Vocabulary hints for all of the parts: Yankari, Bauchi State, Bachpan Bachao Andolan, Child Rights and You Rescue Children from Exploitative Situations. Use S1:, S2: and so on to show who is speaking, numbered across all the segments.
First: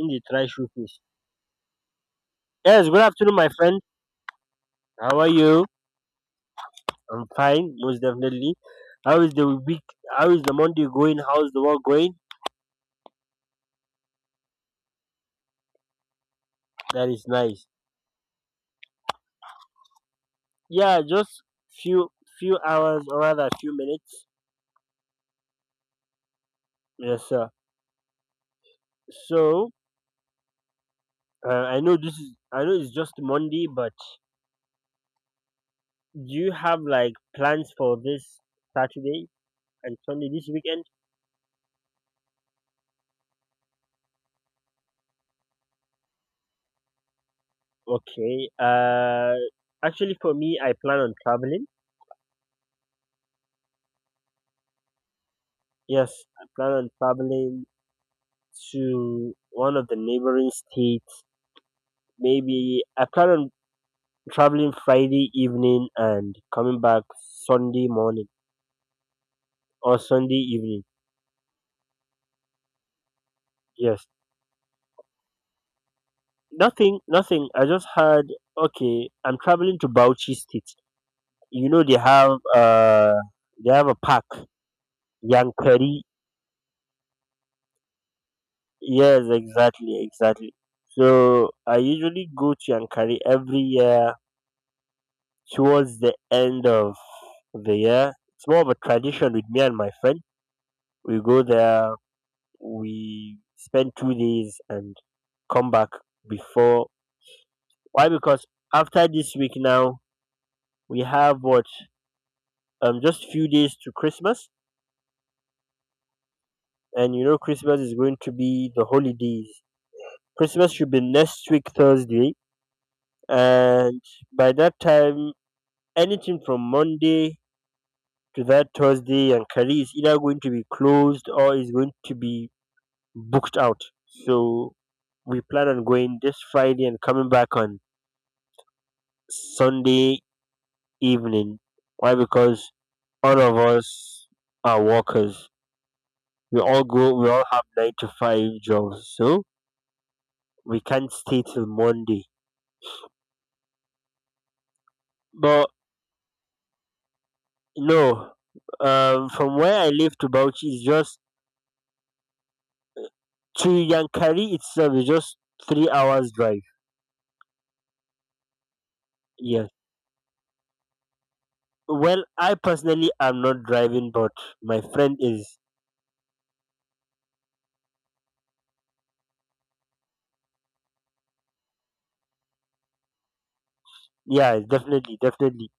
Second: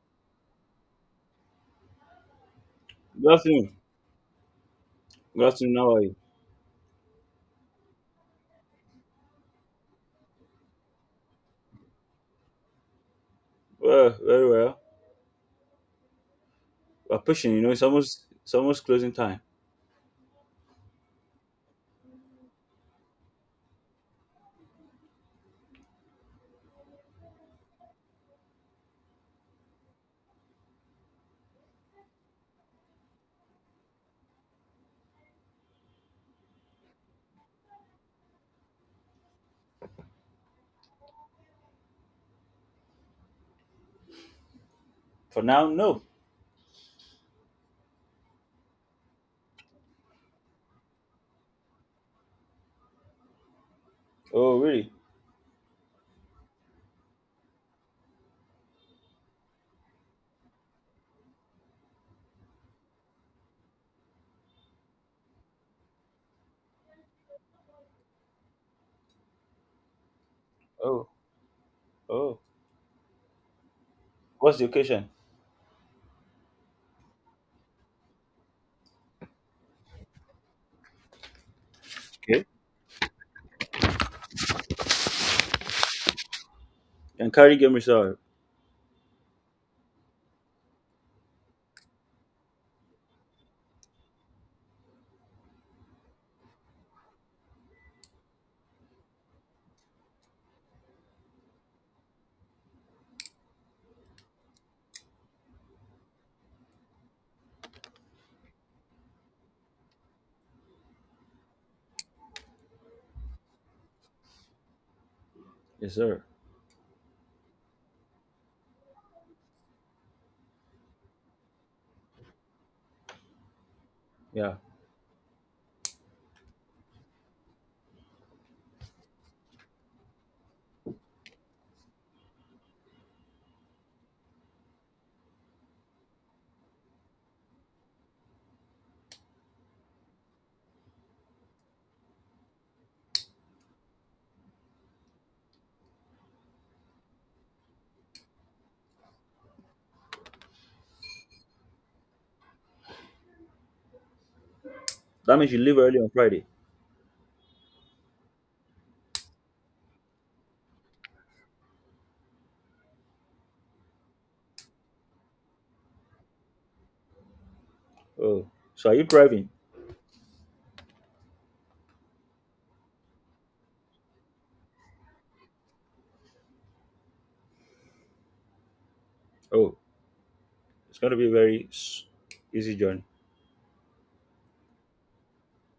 S1: Him dey try shoe. Yes, good
S2: Good
S1: afternoon, my
S2: afternoon.
S1: friend. How are
S2: Good
S1: you?
S2: afternoon. How are you?
S1: I'm fine, most definitely. How is the week? How is the Monday going? How's the work going?
S2: Well, very well.
S1: That
S2: We're
S1: is
S2: pushing. You
S1: nice.
S2: know, it's almost closing time.
S1: Yeah, just few few hours or rather few minutes. Yes, sir. So I know this is I know it's just Monday, but do you have like plans for this Saturday and Sunday this weekend?
S2: For now, no.
S1: Okay. Actually, for me, I plan on traveling.
S2: Oh, really?
S1: Yes, I plan on traveling to one of the neighboring states. Maybe I plan on traveling Friday evening and coming back Sunday morning or Sunday evening.
S2: Oh, oh.
S1: Yes.
S2: What's the occasion?
S1: Nothing, nothing. I just had, okay, I'm traveling to Bauchi State. You know,
S2: Okay.
S1: they have a park, Yankari.
S2: And carry game reserve.
S1: Yes, exactly, exactly. So I usually go to Yankari every year towards the end of the year. It's more of a tradition with me and my friend. We go there, we spend 2 days and come back before. Why? Because after this week now, we have what? Just few days to Christmas,
S2: Yes, sir.
S1: and you know Christmas is going to be the holidays. Christmas should be next week Thursday, and by
S2: Yeah.
S1: that time, anything from Monday to that Thursday and Kari is either going to be closed or is going to be booked out. So we plan on going this Friday and coming back on Sunday evening. Why? Because all of us are workers. We all go. We all have nine to five jobs, so we can't stay till Monday.
S2: That means you
S1: But
S2: leave early on Friday.
S1: no, from where I live to Bauchi is just to Yankari itself is just 3 hours drive.
S2: Oh. So are you driving?
S1: Yes. Well, I personally am not driving, but my friend is.
S2: Oh, it's going to be a very easy journey.
S1: Yeah, definitely, definitely.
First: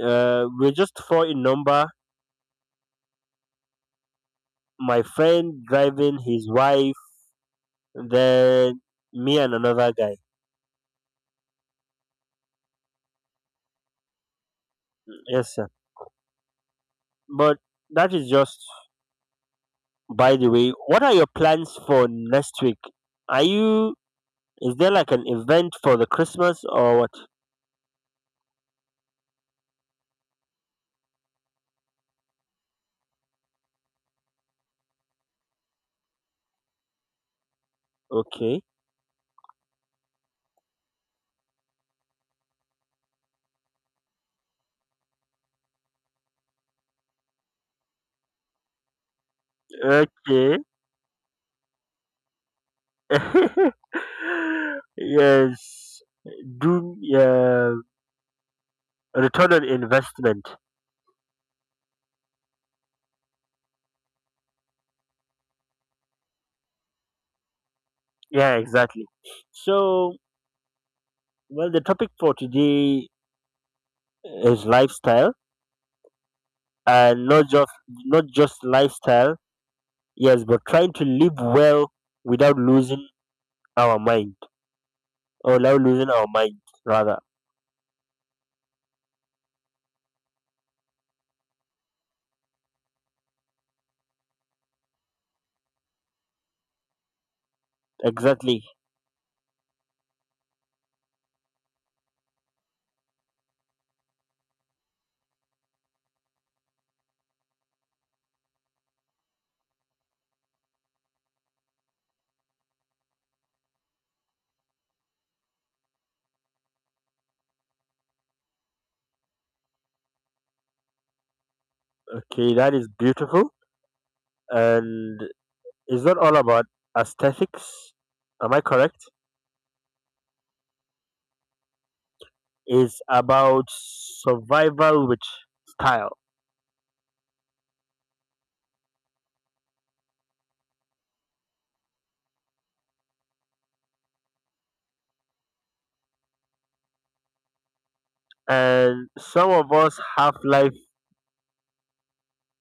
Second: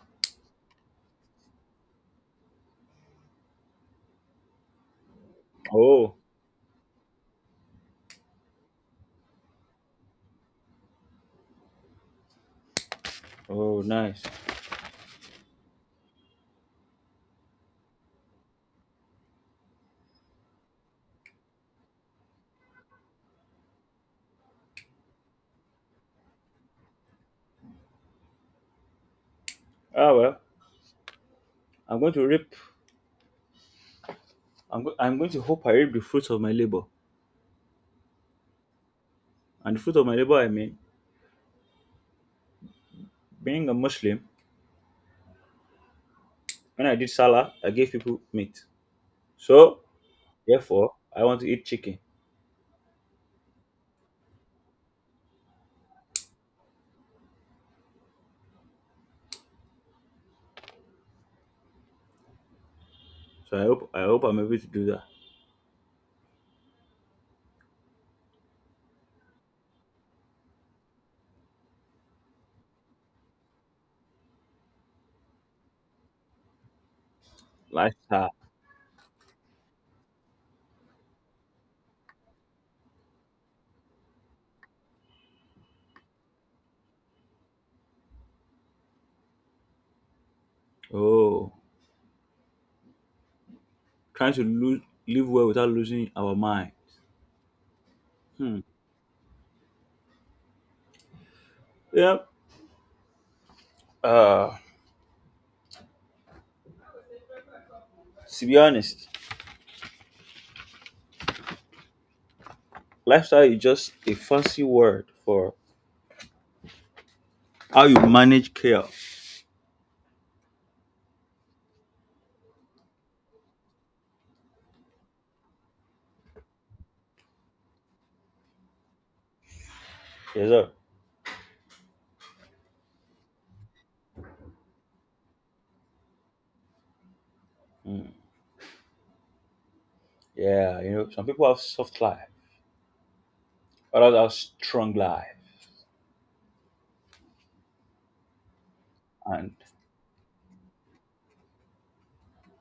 S1: We're just four in number. My friend
S2: Oh.
S1: driving, his wife, then me and another guy.
S2: Oh, nice.
S1: Yes, sir. But that is just by the way. What are your plans for next week? Are you? Is there like an event for the Christmas or what?
S2: Ah well. I'm going to reap. I'm going to hope I reap the fruits of my labor.
S1: Okay.
S2: And the fruit of my labor, I mean, being a Muslim, when I did salah, I gave people meat. So
S1: Okay.
S2: therefore, I want to eat chicken.
S1: Yes. Do yeah. Return on investment.
S2: So I hope I'm able to do that.
S1: Yeah, exactly. So, well, the topic for today is lifestyle, and not
S2: Lifestyle.
S1: just lifestyle. Yes, but trying to live well without losing our mind or without losing our mind rather.
S2: Oh, trying to lose, live well without losing our mind. Hmm.
S1: Exactly.
S2: Yeah. Uh, to be honest, lifestyle is just a fancy word for how you manage chaos.
S1: Okay, that is beautiful. And it's not all about aesthetics. Am I correct?
S2: Yes, sir.
S1: It's about survival with style.
S2: Yeah, you know, some people have soft life, others have strong life,
S1: And some
S2: and
S1: of us have life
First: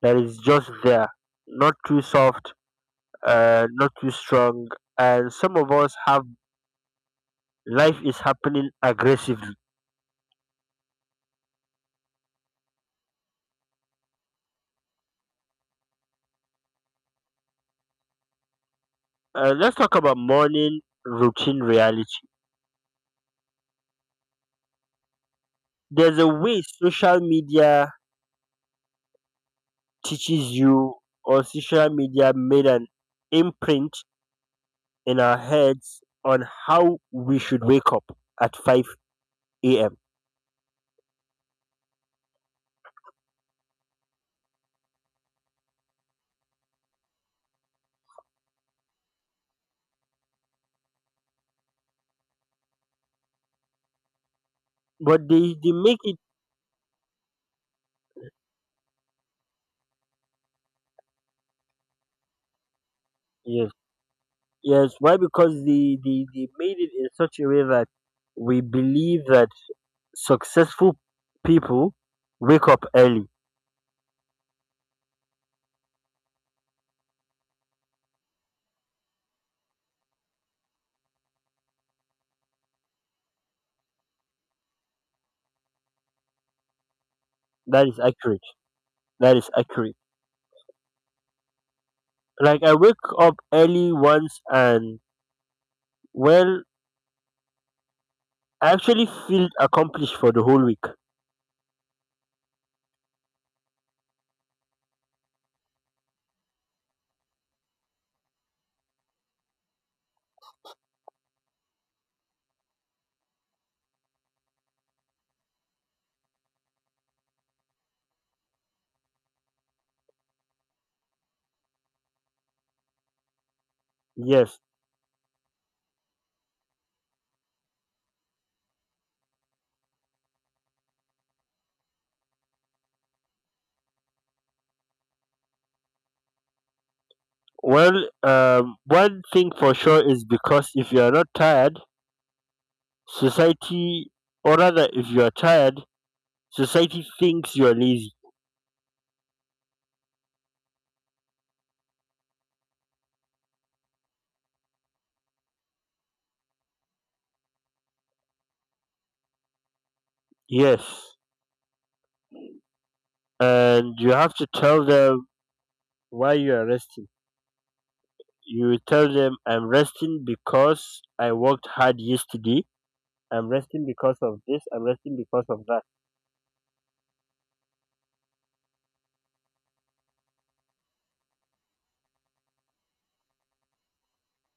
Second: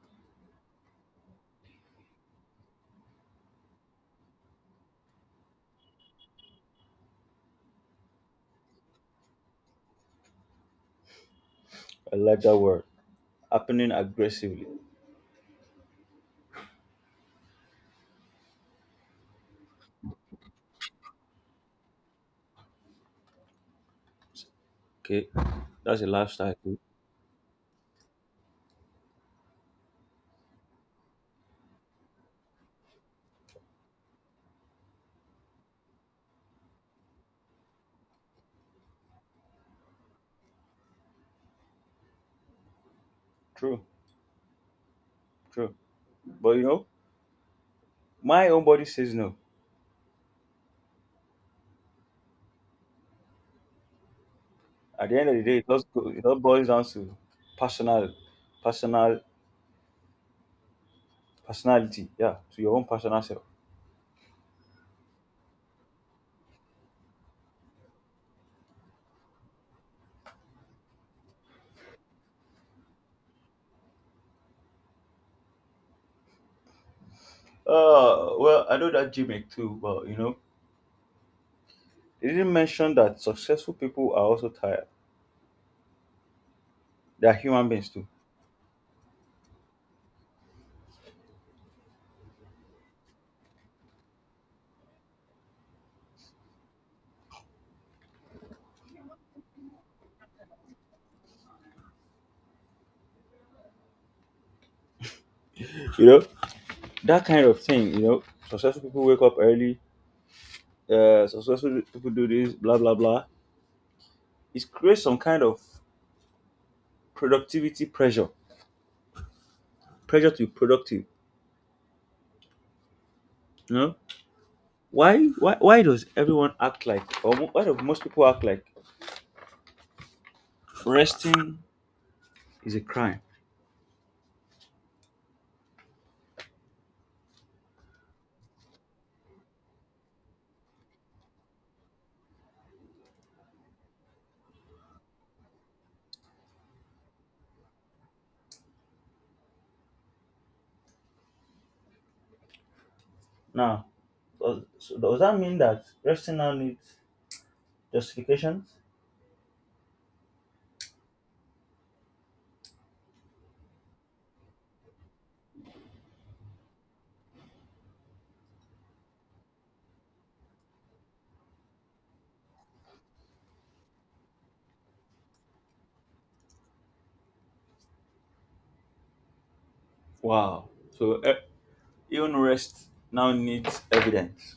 S1: that is just there, not too soft, not too strong. And some of us have life is happening aggressively.
S2: I like that word. Happening aggressively.
S1: Let's talk about morning routine reality.
S2: Okay, that's a
S1: There's a
S2: lifestyle.
S1: way
S2: Too.
S1: social media teaches you, or social media made an imprint in our heads on how we should wake up at 5 a.m.
S2: True, true. But you know, my own body says no. At the
S1: But
S2: end of the
S1: they,
S2: day, it
S1: they
S2: all,
S1: make it,
S2: it all boils down to personal, personal, personality. Yeah, to your own personal self.
S1: yes, yes. Why? Because they made it in such a way that we believe that successful people wake up early.
S2: Well, I know that gimmick too, but you know, they didn't mention that successful people are also tired. They are human beings
S1: That is
S2: too.
S1: accurate. That is accurate. Like I wake up early once and, well, I actually feel accomplished for the whole week.
S2: You know, that kind of thing. You know, successful people wake up early. Successful people do this, blah blah blah. It creates some kind of productivity pressure, pressure to be productive. You know,
S1: Yes.
S2: why does everyone act like why do most people act like resting is a crime?
S1: Well, one thing for sure is because if you are not tired, society, or rather, if you are tired, society thinks you are lazy.
S2: Now, so does that mean that resting now needs justifications?
S1: Yes. And you have to tell them why you are resting. You tell them, I'm resting because I worked hard yesterday. I'm resting because of this. I'm resting because of that.
S2: Wow. So even rest now needs evidence.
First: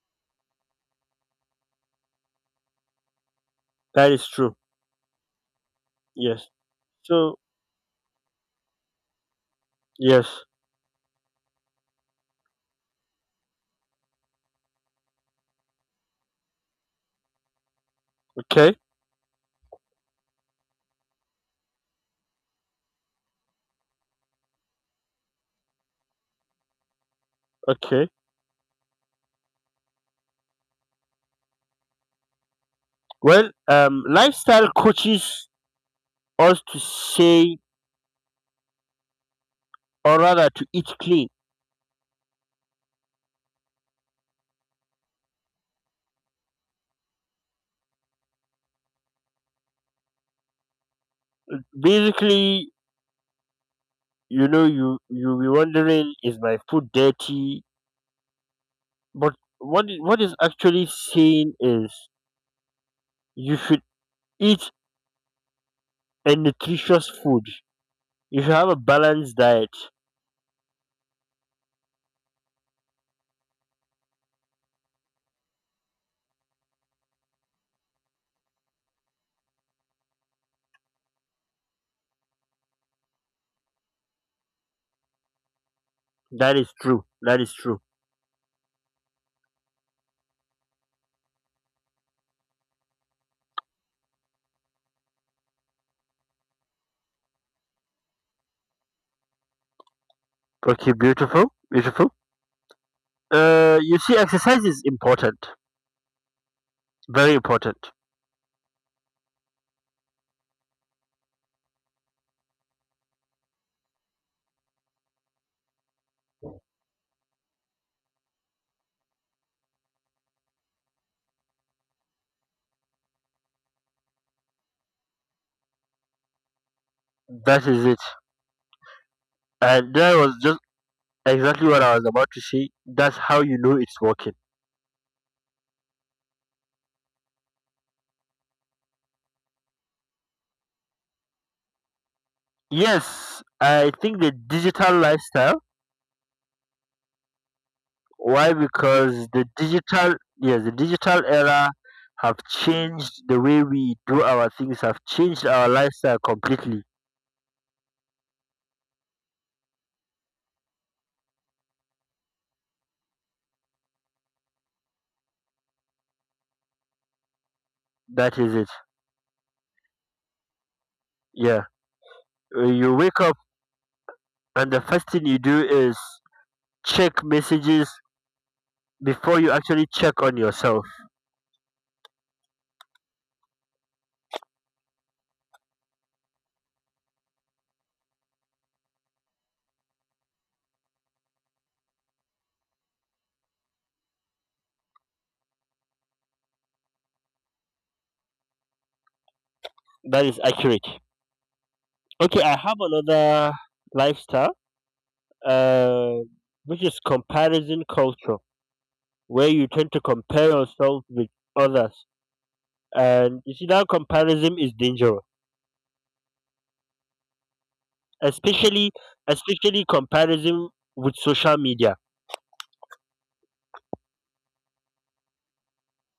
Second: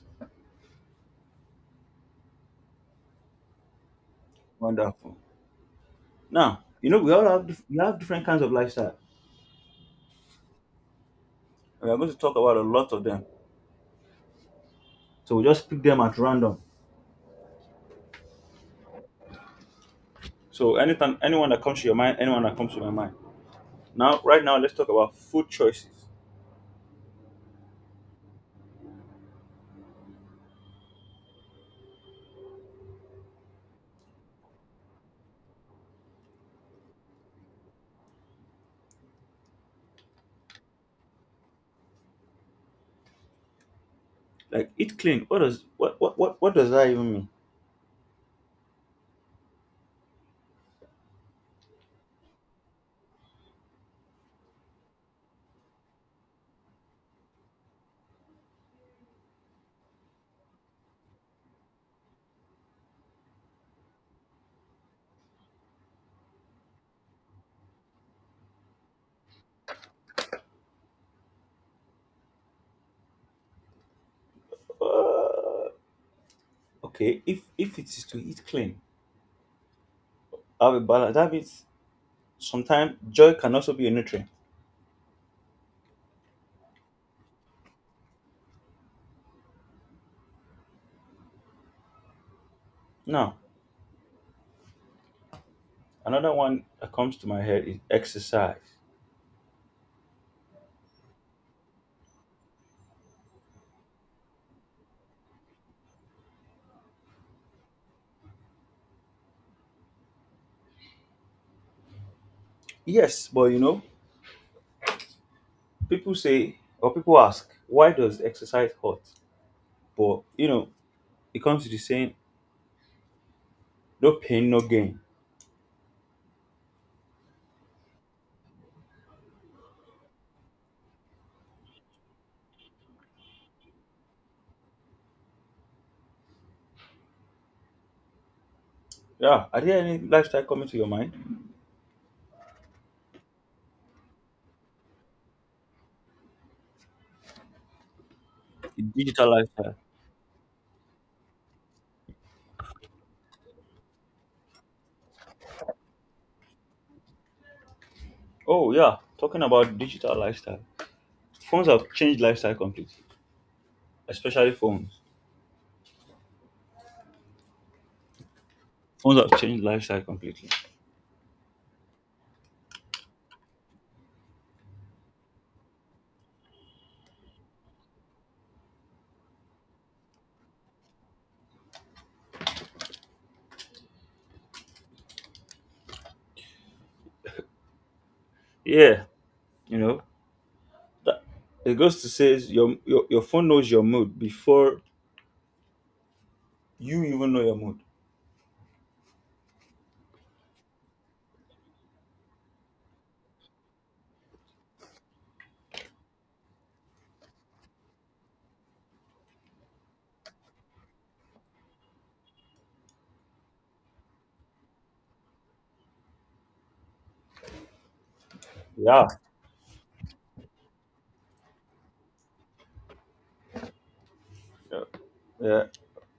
S1: That is true.
S2: Wonderful.
S1: Yes.
S2: Now, you know
S1: So,
S2: we have different kinds of lifestyle.
S1: yes.
S2: We are going to talk about a lot of them. So we just pick them at random.
S1: Okay.
S2: So anytime anyone that comes to your mind, anyone that comes to my mind. Now, right now, let's talk about food choices.
S1: Okay. Well, lifestyle coaches us to say, or rather, to eat clean.
S2: Like eat clean. What does that even mean?
S1: Basically, you know, you you'll be wondering, is my food dirty? But what is actually saying is, you should eat a nutritious food. You should have a balanced diet.
S2: Uh, okay, if it is to eat clean, have a balance. That means sometimes joy can also be a nutrient.
S1: That is true. That is true.
S2: Now, another one that comes to my head is exercise.
S1: Okay, beautiful, beautiful. You see, exercise is important, very important.
S2: Yes, but you know, people say or people ask, why does exercise hurt? But you know, it comes to the saying, no pain, no gain.
S1: That is it. And that was just exactly what I was about to say. That's how you know it's working.
S2: Yeah, are there any lifestyle coming to your mind?
S1: Yes, I think the digital lifestyle. Why?
S2: Digital
S1: Because
S2: lifestyle.
S1: the digital era have changed the way we do our things. Have changed our lifestyle completely.
S2: Oh yeah, talking about digital lifestyle. Phones have changed lifestyle completely, especially phones.
S1: That is it.
S2: Phones have changed lifestyle completely.
S1: Yeah. You wake up and the first thing you do is check messages before you actually check on yourself.
S2: Yeah, you know that it goes to say is your phone knows your mood before you even know your mood.
S1: That is accurate. Okay, I have another lifestyle, uh, which is comparison culture, where you tend to compare yourself with others. And you see that comparison is dangerous, especially
S2: Yeah,
S1: especially comparison with social media.
S2: yeah, yeah.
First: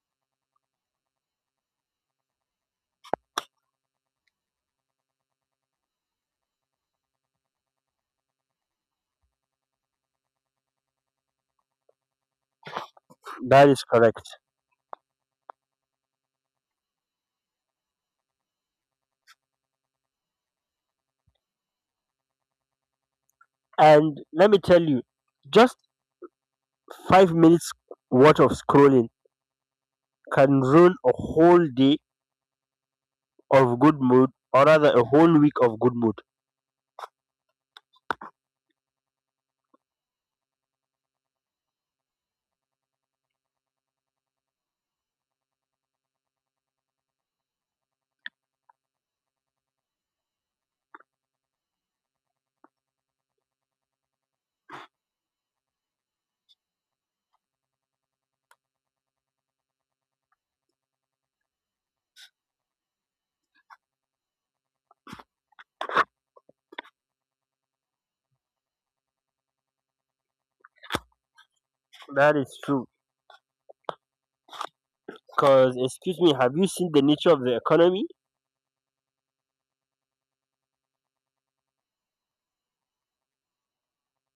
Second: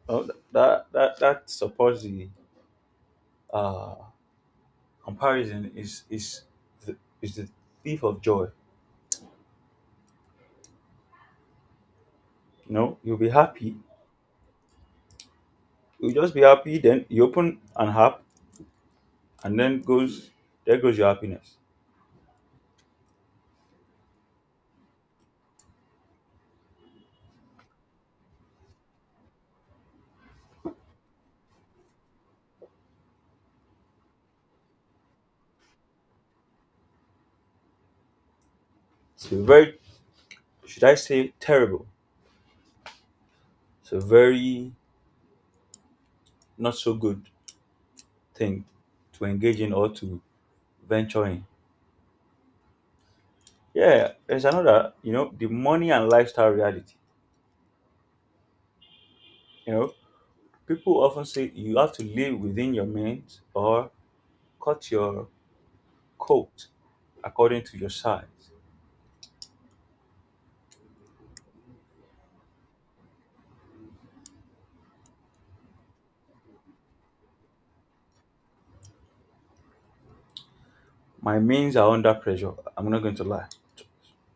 S2: Oh, that supports the uh, comparison is the, the thief of joy. You know, you'll be
S1: That
S2: happy.
S1: is correct.
S2: You'll just be happy. Then you open an app, and then goes there goes your happiness.
S1: And let me tell you, just 5 minutes worth of scrolling can ruin a whole day of good mood, or rather a whole week of good mood.
S2: It's a very, should I say, terrible. It's a very not so good thing to engage in or to venture in. Yeah, there's another, you know, the money and lifestyle reality. You know, people often say you have to live within your means or cut your coat according to your size.
S1: That is true. Cause excuse me, have you seen the nature of the economy?
S2: My means are under pressure. I'm not going to lie.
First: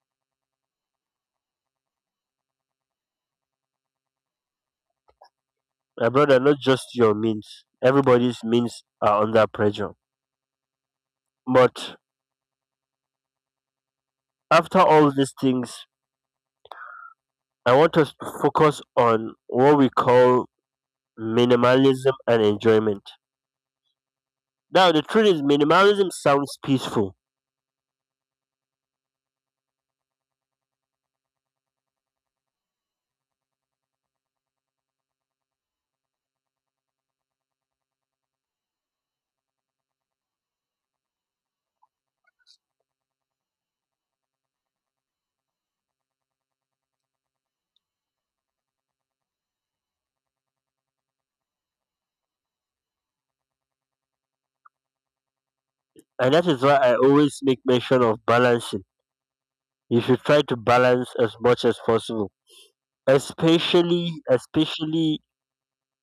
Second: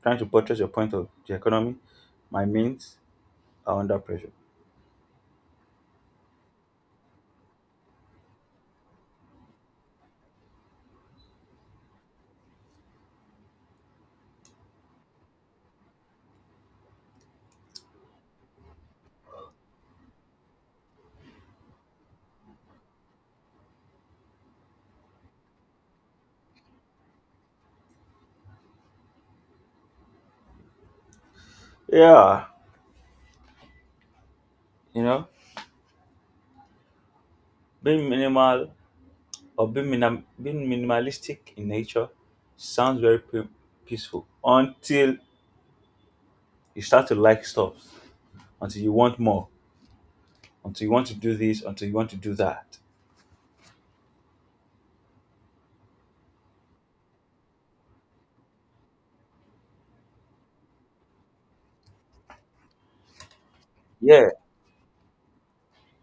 S2: Trying to buttress your point of the economy, my means are under pressure.
S1: My brother, not just your means. Everybody's means are under pressure. But after all these things, I want us to focus on what we call minimalism and enjoyment. Now, the truth is, minimalism sounds peaceful,
S2: Yeah, you know, being minimal or being minimalistic in nature sounds very peaceful until you start to like stuff, until you want more, until you want to do this, until you want to do that.
S1: and that is why I always make mention of balancing. You should try to balance as much as possible, especially,
S2: Yeah,
S1: especially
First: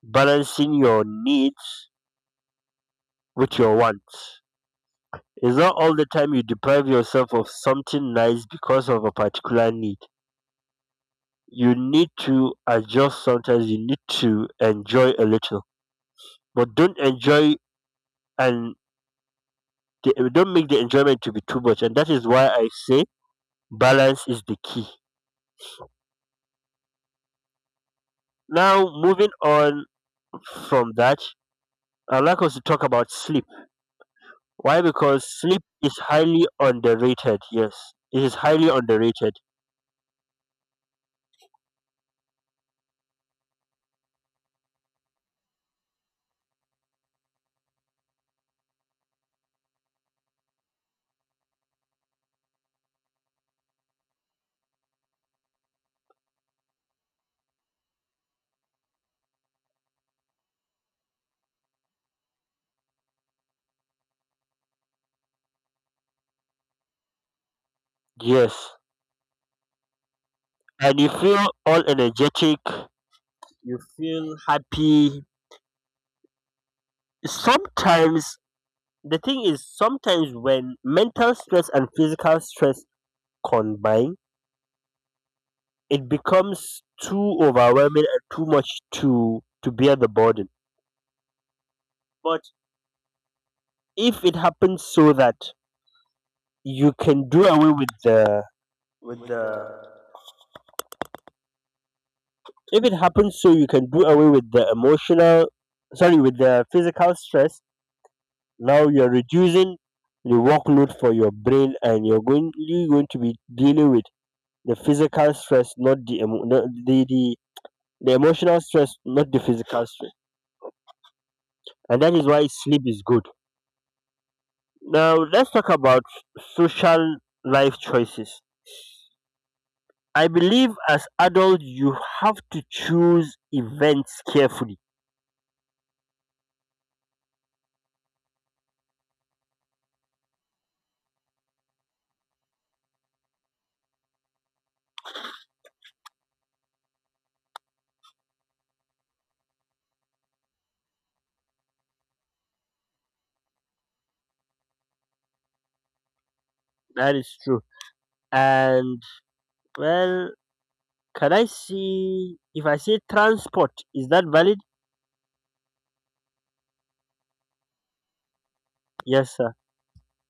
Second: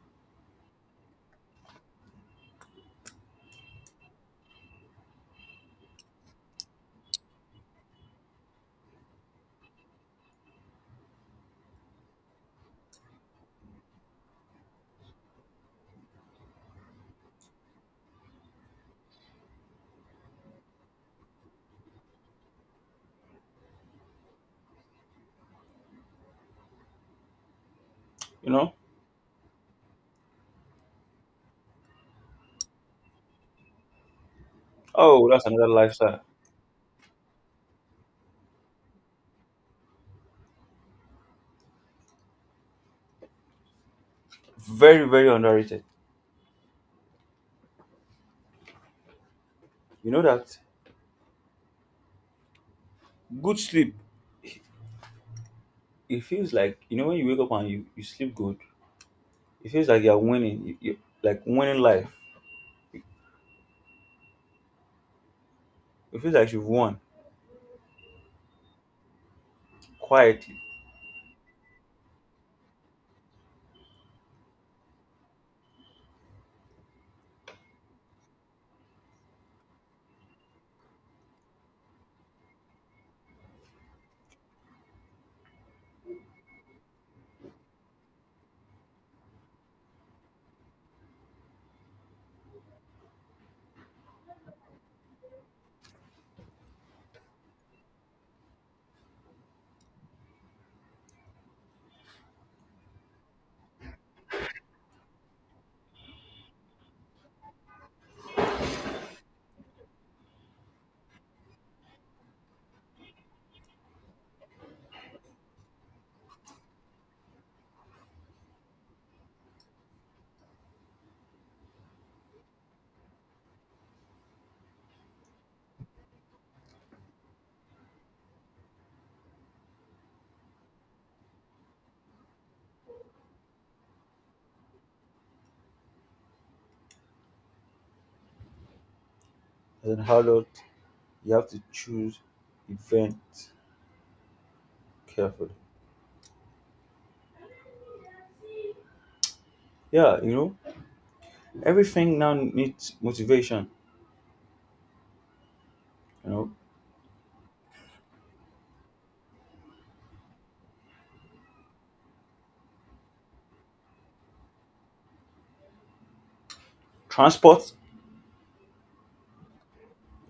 S1: balancing your needs with your wants. It's not all the time you deprive yourself of something nice because of a particular need. You need to adjust sometimes, you need to enjoy a little, but don't enjoy and don't make the enjoyment to be too much. And that is why I say balance is the key.
S2: you know.
S1: Now, moving on from that, I'd like us to talk about sleep. Why? Because
S2: Oh, that's
S1: sleep
S2: another
S1: is
S2: lifestyle.
S1: highly underrated. Yes, it is highly underrated.
S2: Very, very underrated. You know that good sleep. It feels like, you know, when you wake up and you sleep good. It feels like you're winning. You like winning life. It feels like you've won
S1: Yes.
S2: quietly.
S1: And you feel all energetic, you feel happy. Sometimes The thing is sometimes when mental stress and physical stress combine, it becomes too overwhelming and too much to bear the burden. But if it happens so that you can do away with the if it happens so you can do away with the emotional, sorry, with the physical stress, now you're reducing the workload for your brain and you're going to be dealing with the physical stress, not the, emo- no, the emotional stress, not the physical stress, and that is why sleep is good. Now let's talk about social life choices. I believe as adults you have to choose events carefully.
S2: As an adult, you have to choose events carefully. Yeah, you know, everything now needs motivation. You know,
S1: That is true. And well, can I see if I say transport is that valid?
S2: transport.
S1: Yes, sir.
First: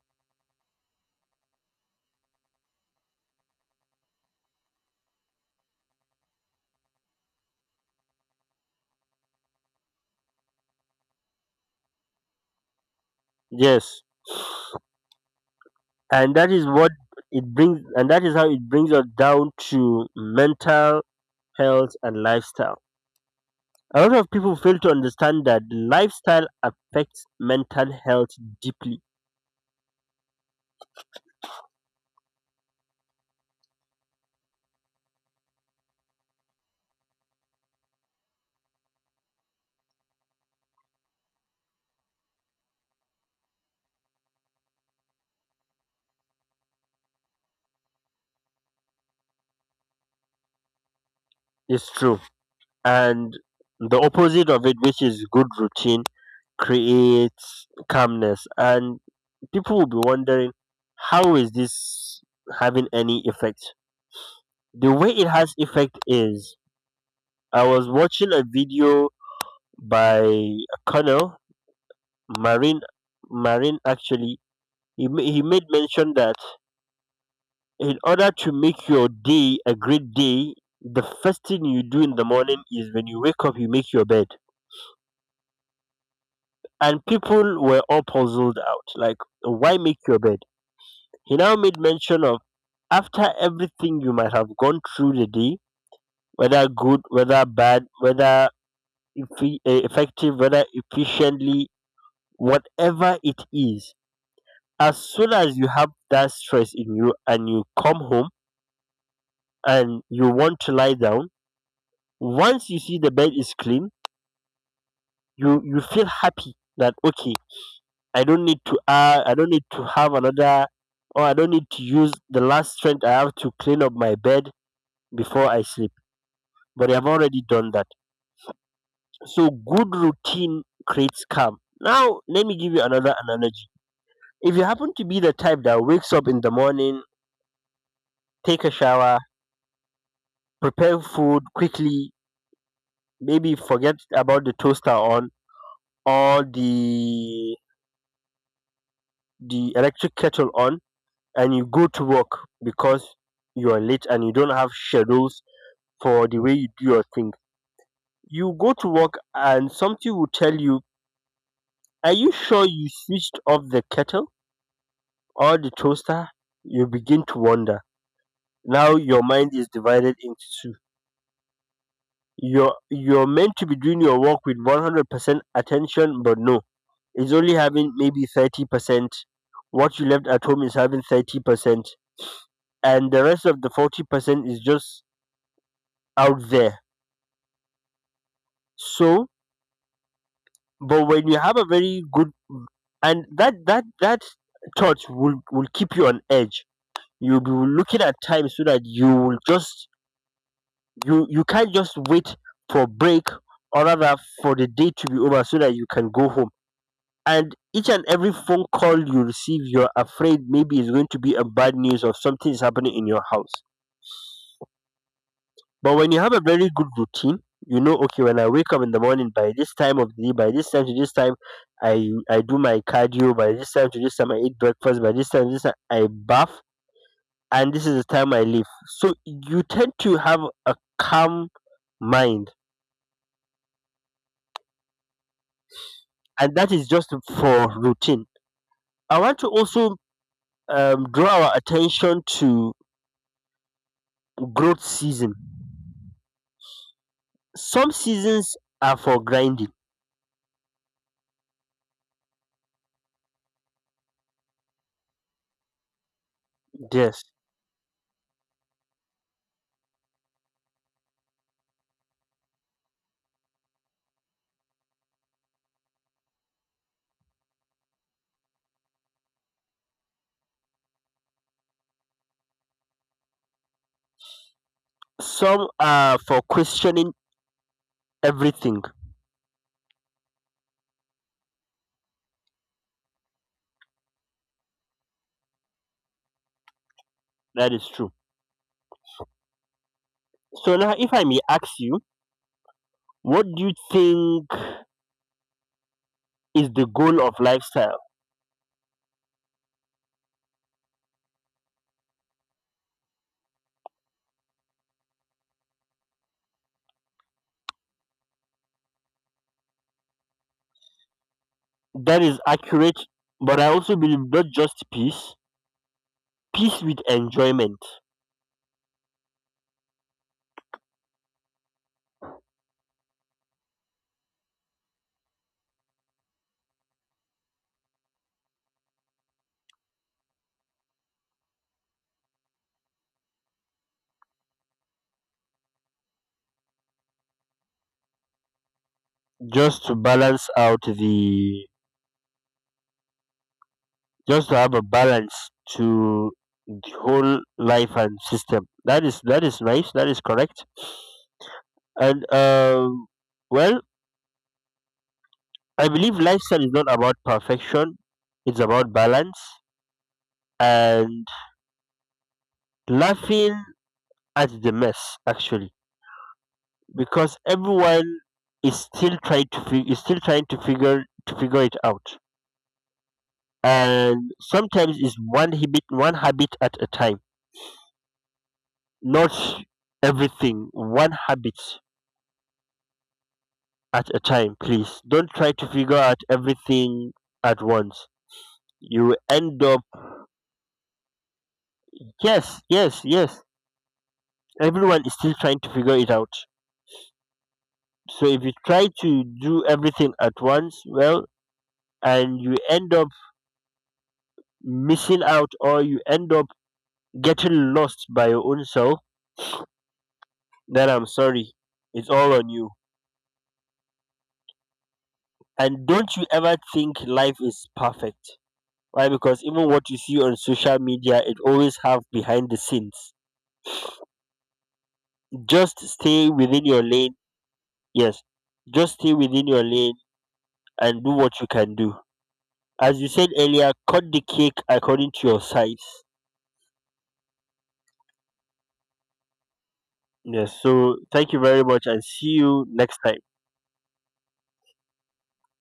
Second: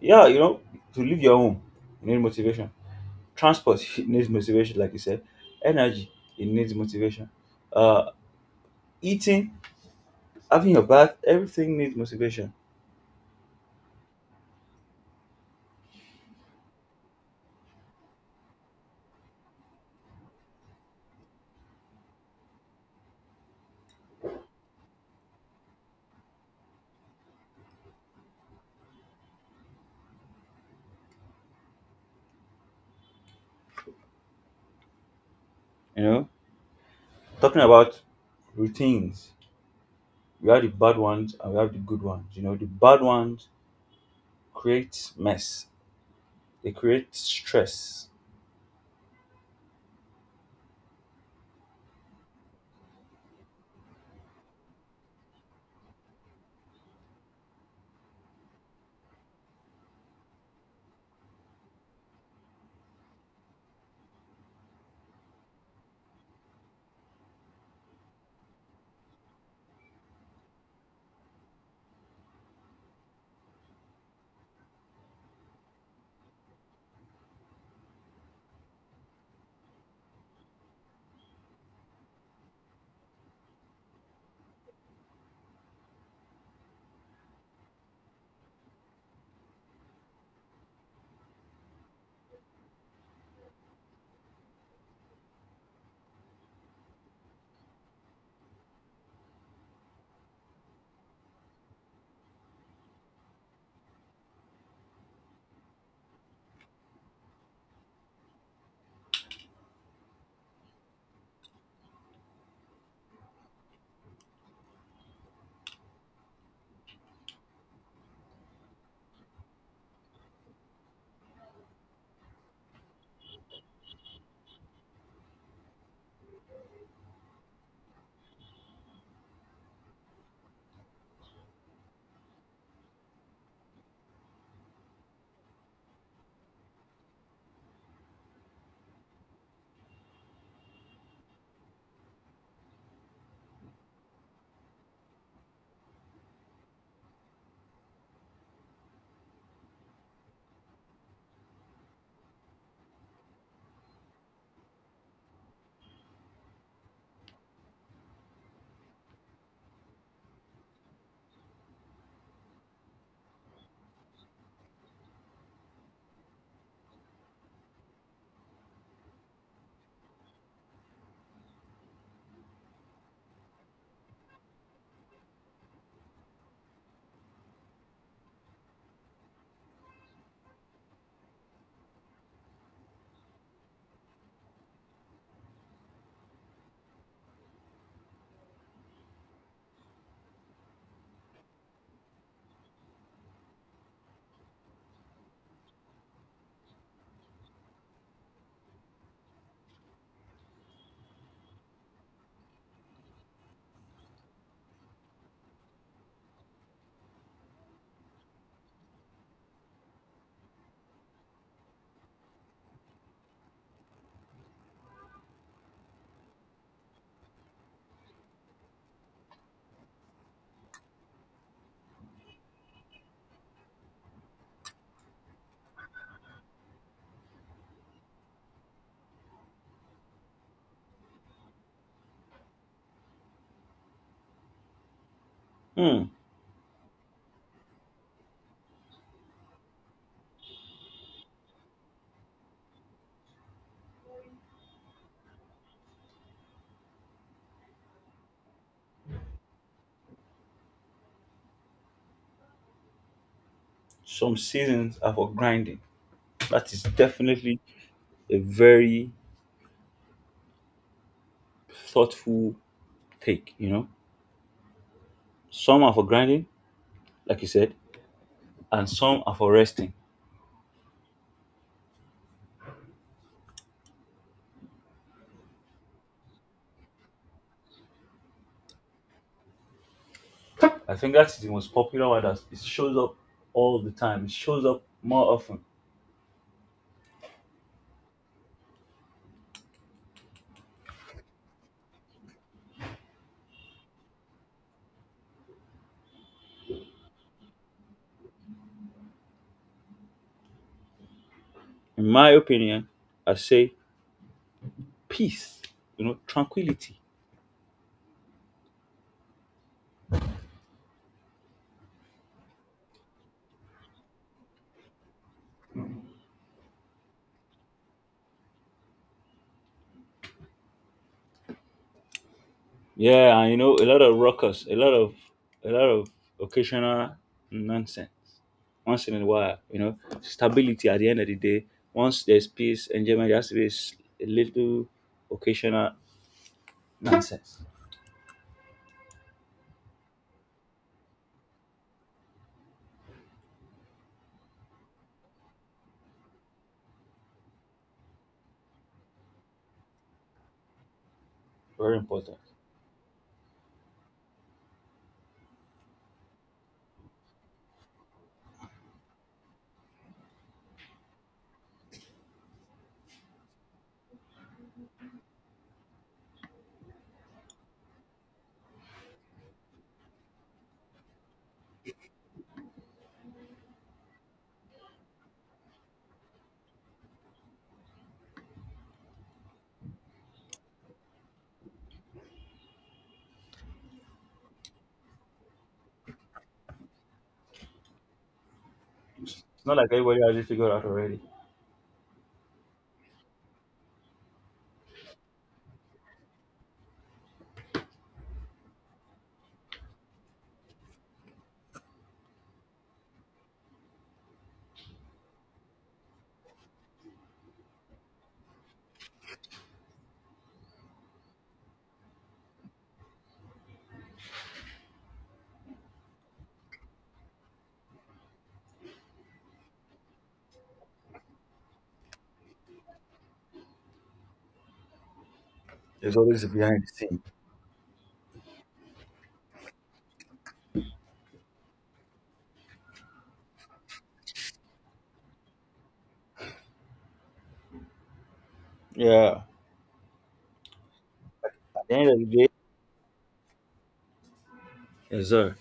S2: Yeah, you know, to leave your home, you need motivation. Transport it needs motivation, like you said. Energy, it needs motivation. Uh, Eating, having your bath, everything needs motivation.
S1: Yes, and that is how it brings us down to mental health, and lifestyle. A lot of people fail to understand that lifestyle affects mental health deeply.
S2: You know, talking about routines. We have the bad ones and we have the good ones. You know, the bad ones create mess. They create stress.
S1: It's true. And the opposite of it, which is good routine, creates calmness. And people will be wondering, how is this having any effect? The way it has effect is I was watching a video by a colonel, Marine, Marine actually. He made mention that in order to make your day a great day, the first thing you do in the morning is when you wake up, you make your bed. And people were all puzzled out, like, why make your bed? He now made mention of, after everything you might have gone through the day, whether good, whether bad, whether effective, whether efficiently, whatever it is, as soon as you have that stress in you and you come home and you want to lie down, once you see the bed is clean, you feel happy that, okay, I don't need to I don't need to have another, or I don't need to use the last strength I have to clean up my bed before I sleep, but I've already done that. So good routine creates calm. Now let me give you another analogy. If you happen to be the type that wakes up in the morning, take a shower, prepare food quickly, maybe forget about the toaster on, or the electric kettle on, and you go to work because you are late and you don't have schedules for the way you do your thing. You go to work and something will tell you, are you sure you switched off the kettle or the toaster? You begin to wonder. Now your mind is divided into two. You're meant to be doing your work with 100% attention, but no, it's only having maybe 30%. What you left at home is having 30%, and the rest of the 40% is just out there. So, but when you have a very good, and that thought will keep you on edge. You'll be looking at time so that you will just, you can't just wait for break, or rather for the day to be over so that you can go home. And each and every phone call you receive, you're afraid maybe it's going to be a bad news or something is happening in your house. But when you have a very good routine, you know, okay, when I wake up in the morning, by this time of the day, by this time to this time, I do my cardio. By this time to this time, I eat breakfast. By this time to this time, I bath, and this is the time I leave. So you tend to have a calm mind,
S2: Hmm.
S1: and that is just for routine. I want to also, draw our attention to growth season. Some seasons are for grinding.
S2: Some seasons are for grinding. That is
S1: Yes,
S2: definitely a very thoughtful take, you know. Some are for grinding, like you said, and some are for resting.
S1: some are for questioning everything.
S2: I think that's the most popular one that it shows up all the time. It shows up more often.
S1: That is true. So now, if I may ask you, what do you think is the goal of lifestyle?
S2: In my opinion, I say peace, you know, tranquility.
S1: That is accurate, but I also believe not just peace, peace with enjoyment,
S2: Yeah, and you know, a lot of ruckus, a lot of a lot of occasional nonsense. Once in a while, you know, stability at the end of the day. Once there's peace, enjoyment there has to be a little occasional nonsense.
S1: just to balance just to have a balance to the whole life and system. That is, that is nice. That is correct.
S2: Very
S1: And
S2: important.
S1: well, I believe lifestyle is not about perfection. It's about balance and laughing at the mess, actually, because everyone is still is still trying to figure it out, and sometimes it's one habit at a time, not everything. One habit at a time, please. Don't try to figure out everything at once, you end
S2: It's not
S1: up,
S2: like everybody has it figured out already.
S1: yes, yes, yes, everyone is still trying to figure it out. So if you try to do everything at once, well, and you end up missing out, or you end up getting lost by your own self, then I'm sorry. It's all on you. And don't you ever think life is perfect. Why? Because even what you see on social media, it always have behind the scenes. Just
S2: There's
S1: stay
S2: always a
S1: within
S2: behind
S1: your
S2: the
S1: lane.
S2: scene.
S1: Yes. Just stay within your lane and do what you can do. As you said earlier, cut the cake according to your size.
S2: Yeah.
S1: Yes. So thank you very much
S2: At the
S1: and
S2: end of the
S1: see
S2: day.
S1: you next time.
S2: Yes, sir.